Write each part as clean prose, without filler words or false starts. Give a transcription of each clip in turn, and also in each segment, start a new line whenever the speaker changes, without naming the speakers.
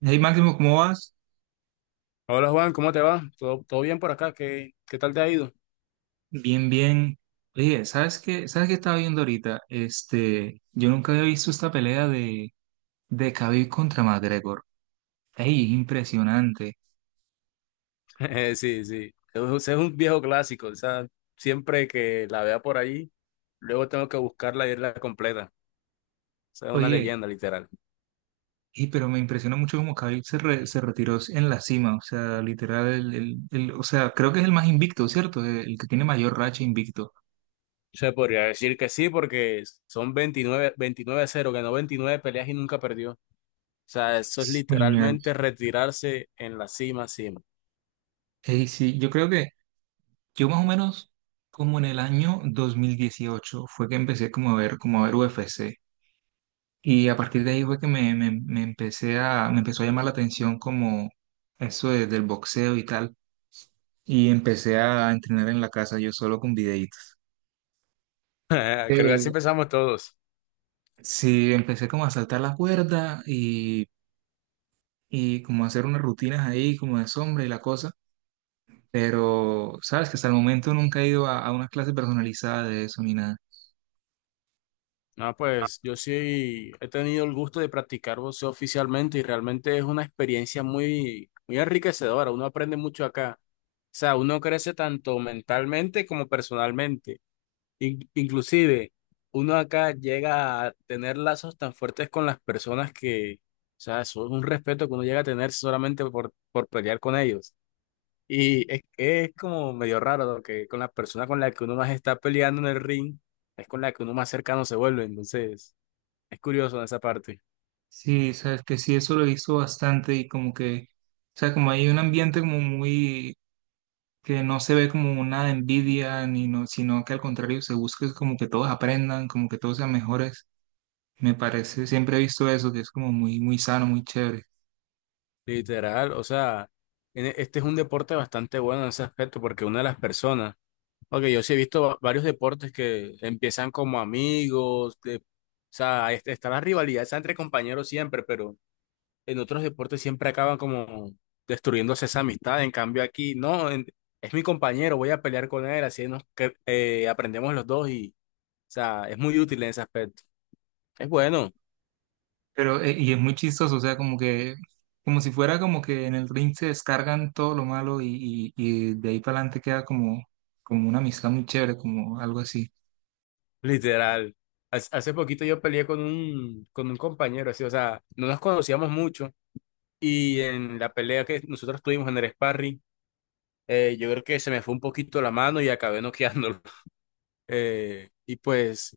Hey Máximo, ¿cómo vas?
Hola Juan, ¿cómo te va? ¿Todo bien por acá? ¿Qué tal te ha ido?
Bien, bien. Oye, ¿sabes qué? ¿Sabes qué estaba viendo ahorita? Yo nunca había visto esta pelea de Khabib contra McGregor. Ey, es impresionante.
Sí, sí. Es un viejo clásico. O sea, siempre que la vea por ahí, luego tengo que buscarla y irla completa. O sea, es una
Oye,
leyenda, literal.
y pero me impresiona mucho cómo Khabib se retiró en la cima. O sea, literal, o sea, creo que es el más invicto, ¿cierto? El que tiene mayor racha invicto.
Se podría decir que sí, porque son veintinueve 29-0, ganó 29 peleas y nunca perdió. O sea, eso es
Genial.
literalmente retirarse en la cima, cima.
Ey, sí, yo creo que yo más o menos como en el año 2018 fue que empecé como a ver UFC. Y a partir de ahí fue que me empecé a, me empezó a llamar la atención como del boxeo y tal. Y empecé a entrenar en la casa yo solo con videitos.
Creo que así
Eh,
empezamos todos.
sí, empecé como a saltar la cuerda y como a hacer unas rutinas ahí, como de sombra y la cosa. Pero, sabes que hasta el momento nunca he ido a una clase personalizada de eso ni nada.
No, pues yo sí he tenido el gusto de practicar boxeo oficialmente y realmente es una experiencia muy, muy enriquecedora. Uno aprende mucho acá. O sea, uno crece tanto mentalmente como personalmente. Inclusive, uno acá llega a tener lazos tan fuertes con las personas que, o sea, eso es un respeto que uno llega a tener solamente por pelear con ellos. Y es como medio raro, ¿no? Que con la persona con la que uno más está peleando en el ring, es con la que uno más cercano se vuelve. Entonces. Es curioso esa parte,
Sí, sabes que sí, eso lo he visto bastante y como que, o sea, como hay un ambiente como muy que no se ve como una envidia, ni no, sino que al contrario se busca es como que todos aprendan, como que todos sean mejores. Me parece, siempre he visto eso, que es como muy, muy sano, muy chévere.
literal. O sea, este es un deporte bastante bueno en ese aspecto porque una de las personas, ok, yo sí he visto varios deportes que empiezan como amigos, o sea, está la rivalidad está entre compañeros siempre, pero en otros deportes siempre acaban como destruyéndose esa amistad. En cambio aquí, no, es mi compañero, voy a pelear con él, así nos aprendemos los dos y, o sea, es muy útil en ese aspecto. Es bueno.
Pero, y es muy chistoso, o sea, como que, como si fuera como que en el ring se descargan todo lo malo y de ahí para adelante queda como, como una amistad muy chévere, como algo así.
Literal. Hace poquito yo peleé con un compañero, así, o sea, no nos conocíamos mucho y en la pelea que nosotros tuvimos en el sparring, yo creo que se me fue un poquito la mano y acabé noqueándolo. Y pues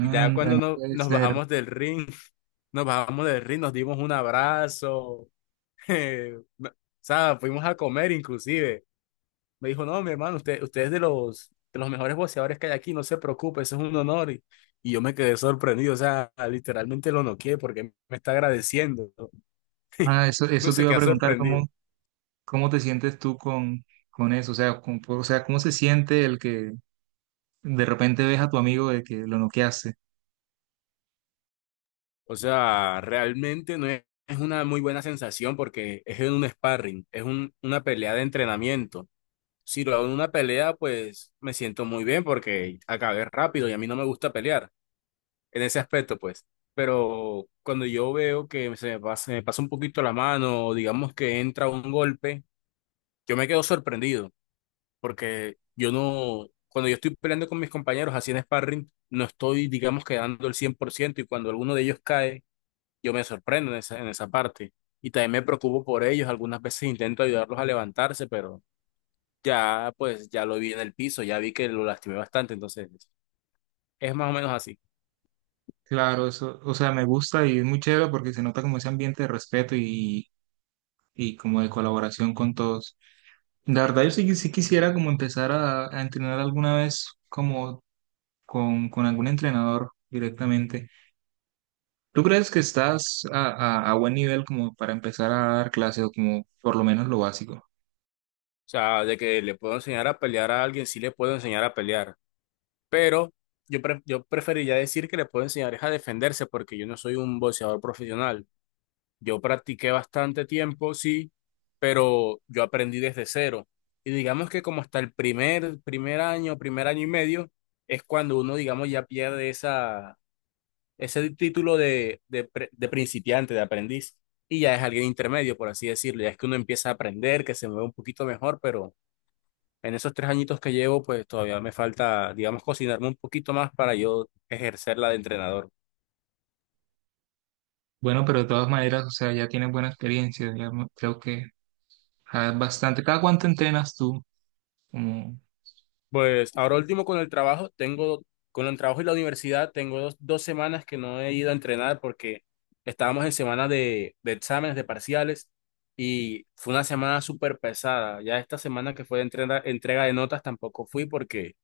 ya cuando
no
no,
puede
nos
ser.
bajamos del ring, nos bajamos del ring, nos dimos un abrazo, o sea, fuimos a comer inclusive. Me dijo, no, mi hermano, usted es de los mejores boxeadores que hay aquí, no se preocupe, eso es un honor. Y yo me quedé sorprendido, o sea, literalmente lo noqué porque me está agradeciendo.
Ah, eso,
No
eso te
se
iba a
queda
preguntar,
sorprendido.
¿cómo, cómo te sientes tú con eso? O sea, o sea, ¿cómo se siente el que de repente ves a tu amigo de que lo noqueaste.
O sea, realmente no es, es una muy buena sensación porque es en un sparring, es una pelea de entrenamiento. Si lo hago en una pelea, pues me siento muy bien porque acabé rápido y a mí no me gusta pelear, en ese aspecto, pues. Pero cuando yo veo que se me pasa un poquito la mano, o digamos que entra un golpe, yo me quedo sorprendido, porque yo no, cuando yo estoy peleando con mis compañeros así en sparring, no estoy, digamos, quedando el 100% y cuando alguno de ellos cae, yo me sorprendo en esa parte. Y también me preocupo por ellos, algunas veces intento ayudarlos a levantarse, pero ya, pues, ya lo vi en el piso, ya vi que lo lastimé bastante, entonces es más o menos así.
Claro, eso, o sea, me gusta y es muy chévere porque se nota como ese ambiente de respeto y como de colaboración con todos. La verdad, yo sí, sí quisiera como empezar a entrenar alguna vez como con algún entrenador directamente. ¿Tú crees que estás a buen nivel como para empezar a dar clases o como por lo menos lo básico?
O sea, de que le puedo enseñar a pelear a alguien, sí le puedo enseñar a pelear, pero yo preferiría decir que le puedo enseñar es a defenderse porque yo no soy un boxeador profesional. Yo practiqué bastante tiempo, sí, pero yo aprendí desde cero. Y digamos que como hasta el primer año y medio, es cuando uno, digamos, ya pierde ese título de principiante, de aprendiz, y ya es alguien intermedio, por así decirlo. Ya es que uno empieza a aprender, que se mueve un poquito mejor, pero. En esos tres añitos que llevo, pues todavía me falta, digamos, cocinarme un poquito más para yo ejercerla de entrenador.
Bueno, pero de todas maneras, o sea, ya tienes buena experiencia, creo que ah, bastante. ¿Cada cuánto entrenas tú? Como
Pues ahora último con el trabajo y la universidad, tengo dos semanas que no he ido a entrenar porque estábamos en semana de exámenes, de parciales, y fue una semana súper pesada. Ya esta semana que fue de entrega de notas tampoco fui porque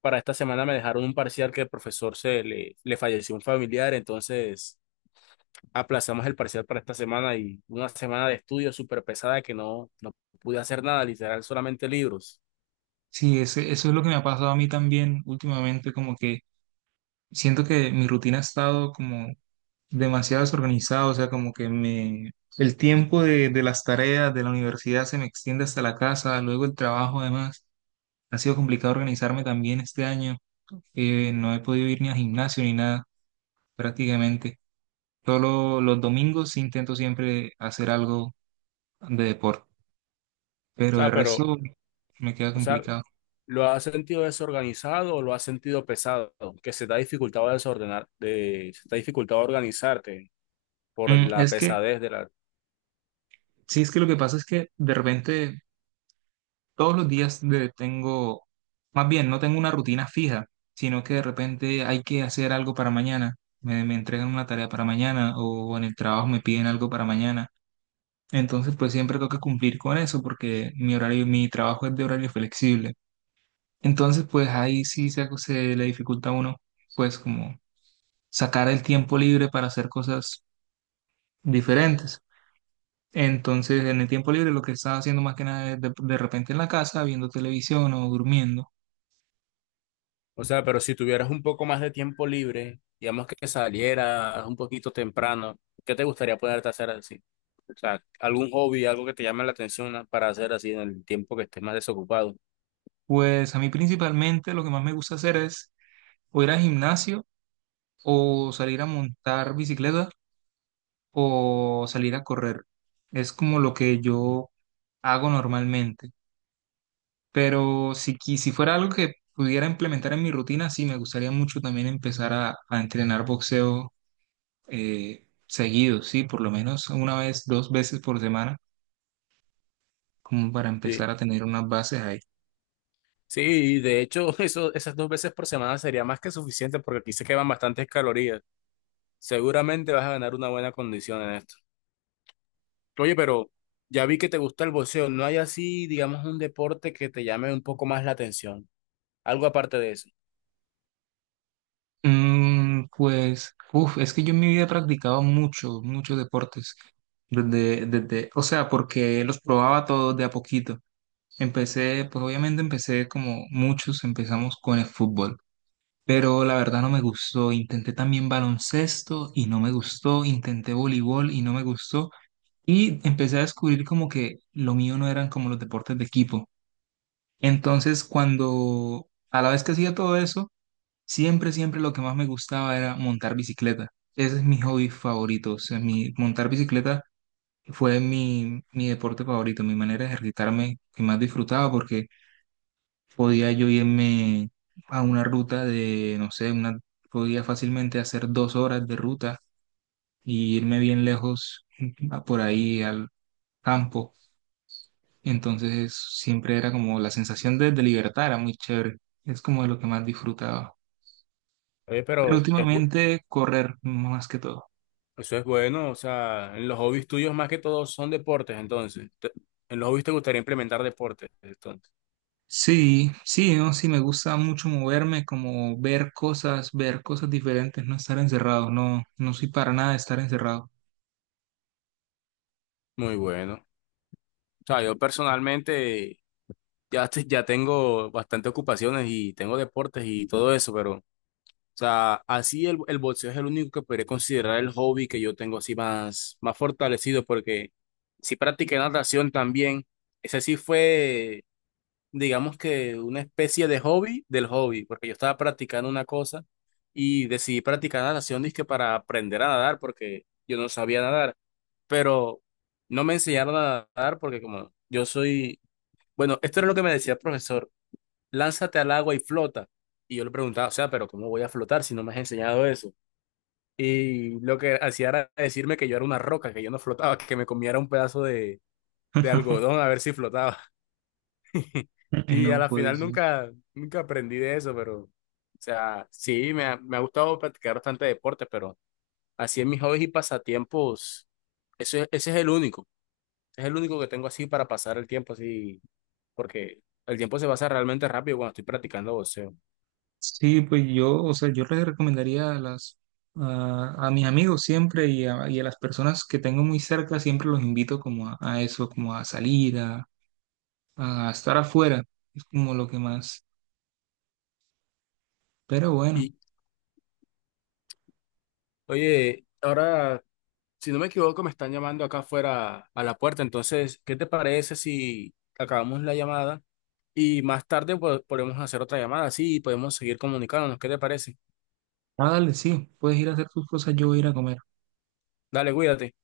para esta semana me dejaron un parcial que el profesor se le falleció un familiar, entonces aplazamos el parcial para esta semana y una semana de estudio súper pesada que no pude hacer nada, literal, solamente libros.
sí, eso es lo que me ha pasado a mí también últimamente, como que siento que mi rutina ha estado como demasiado desorganizada, o sea, como que me, el tiempo de las tareas de la universidad se me extiende hasta la casa, luego el trabajo además, ha sido complicado organizarme también este año, no he podido ir ni al gimnasio ni nada prácticamente, solo los domingos sí intento siempre hacer algo de deporte,
O
pero de
sea, pero,
resto me queda
o sea,
complicado.
¿lo has sentido desorganizado o lo has sentido pesado? Que se te ha dificultado desordenar, se te ha dificultado organizarte por la
Es que,
pesadez de la.
sí, es que lo que pasa es que de repente todos los días tengo, más bien, no tengo una rutina fija, sino que de repente hay que hacer algo para mañana. Me entregan una tarea para mañana o en el trabajo me piden algo para mañana. Entonces, pues siempre tengo que cumplir con eso porque mi horario, mi trabajo es de horario flexible. Entonces, pues ahí sí se le dificulta a uno, pues como sacar el tiempo libre para hacer cosas diferentes. Entonces, en el tiempo libre lo que estaba haciendo más que nada es de repente en la casa, viendo televisión o durmiendo.
O sea, pero si tuvieras un poco más de tiempo libre, digamos que salieras un poquito temprano, ¿qué te gustaría poderte hacer así? O sea, algún hobby, algo que te llame la atención, ¿no? Para hacer así en el tiempo que estés más desocupado.
Pues a mí principalmente lo que más me gusta hacer es o ir al gimnasio o salir a montar bicicleta o salir a correr. Es como lo que yo hago normalmente. Pero si, si fuera algo que pudiera implementar en mi rutina, sí, me gustaría mucho también empezar a entrenar boxeo seguido, sí, por lo menos una vez, dos veces por semana, como para
Sí.
empezar a tener unas bases ahí.
Sí, de hecho, esas dos veces por semana sería más que suficiente porque aquí se queman bastantes calorías. Seguramente vas a ganar una buena condición en esto. Oye, pero ya vi que te gusta el boxeo. ¿No hay así, digamos, un deporte que te llame un poco más la atención? Algo aparte de eso.
Pues, uf, es que yo en mi vida he practicado mucho, muchos deportes. O sea, porque los probaba todos de a poquito. Empecé, pues obviamente empecé como muchos, empezamos con el fútbol. Pero la verdad no me gustó. Intenté también baloncesto y no me gustó. Intenté voleibol y no me gustó. Y empecé a descubrir como que lo mío no eran como los deportes de equipo. Entonces, cuando a la vez que hacía todo eso, siempre, siempre lo que más me gustaba era montar bicicleta. Ese es mi hobby favorito. O sea, mi, montar bicicleta fue mi, mi deporte favorito, mi manera de ejercitarme que más disfrutaba porque podía yo irme a una ruta de, no sé, una, podía fácilmente hacer 2 horas de ruta y irme bien lejos a por ahí al campo. Entonces siempre era como la sensación de libertad, era muy chévere. Es como de lo que más disfrutaba.
Oye,
Pero
pero
últimamente correr más que todo.
eso es bueno. O sea, en los hobbies tuyos más que todo son deportes, entonces. En los hobbies te gustaría implementar deportes, entonces.
Sí, sí, no, sí, me gusta mucho moverme, como ver cosas diferentes, no estar encerrado, no, no soy para nada de estar encerrado.
Muy bueno. O sea, yo personalmente. Ya tengo bastantes ocupaciones y tengo deportes y todo eso, pero, o sea, así el boxeo es el único que podría considerar el hobby que yo tengo así más, más fortalecido, porque sí practiqué natación también. Ese sí fue, digamos que una especie de hobby del hobby, porque yo estaba practicando una cosa y decidí practicar natación, dizque para aprender a nadar, porque yo no sabía nadar, pero no me enseñaron a nadar porque como yo soy, bueno, esto era lo que me decía el profesor lánzate al agua y flota. Y yo le preguntaba, o sea, pero ¿cómo voy a flotar si no me has enseñado eso? Y lo que hacía era decirme que yo era una roca, que yo no flotaba, que me comiera un pedazo de algodón a ver si flotaba. Y a
No
la
puede
final
ser.
nunca, nunca aprendí de eso, pero, o sea, sí, me ha gustado practicar bastante deportes, pero así en mis hobbies y pasatiempos, ese es el único que tengo así para pasar el tiempo así, porque el tiempo se pasa realmente rápido cuando estoy practicando boxeo.
Sí, pues yo, o sea, yo les recomendaría a las, a mis amigos siempre y a las personas que tengo muy cerca, siempre los invito como a eso, como a salir, a estar afuera, es como lo que más. Pero bueno,
¿Y Oye, ahora, si no me equivoco, me están llamando acá afuera a la puerta. Entonces, ¿qué te parece si acabamos la llamada y más tarde, pues, podemos hacer otra llamada? Sí, podemos seguir comunicándonos. ¿Qué te parece?
ah, dale, sí, puedes ir a hacer tus cosas, yo voy a ir a comer.
Dale, cuídate.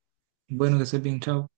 Bueno, que estés bien, chao.